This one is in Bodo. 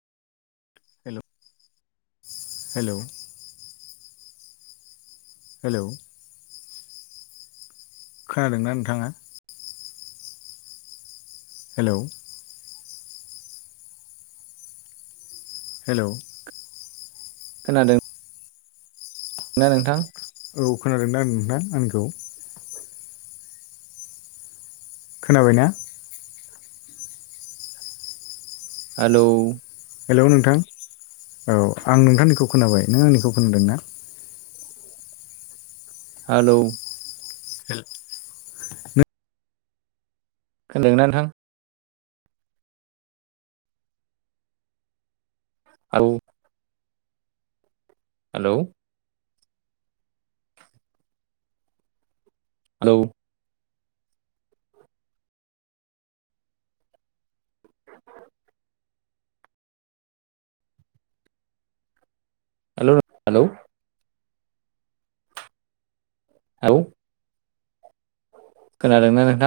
हेल हेलौ हेलौ खोनादोंना नोंथाङा हेलौ हेलौ खोनादों ना नोंथां औ खोनादों दा आ आंनिखौ खोनाबाय ना हेलौ हेलौ नोंथां औ आं नोंथांनिखौ खोनाबाय नों आंनिखौ खोनादों ना हेलौ खोनादोंना नोंथां औ हेलौ हेलौ हेलौ हेलौ औ खोनादोंना नोंथां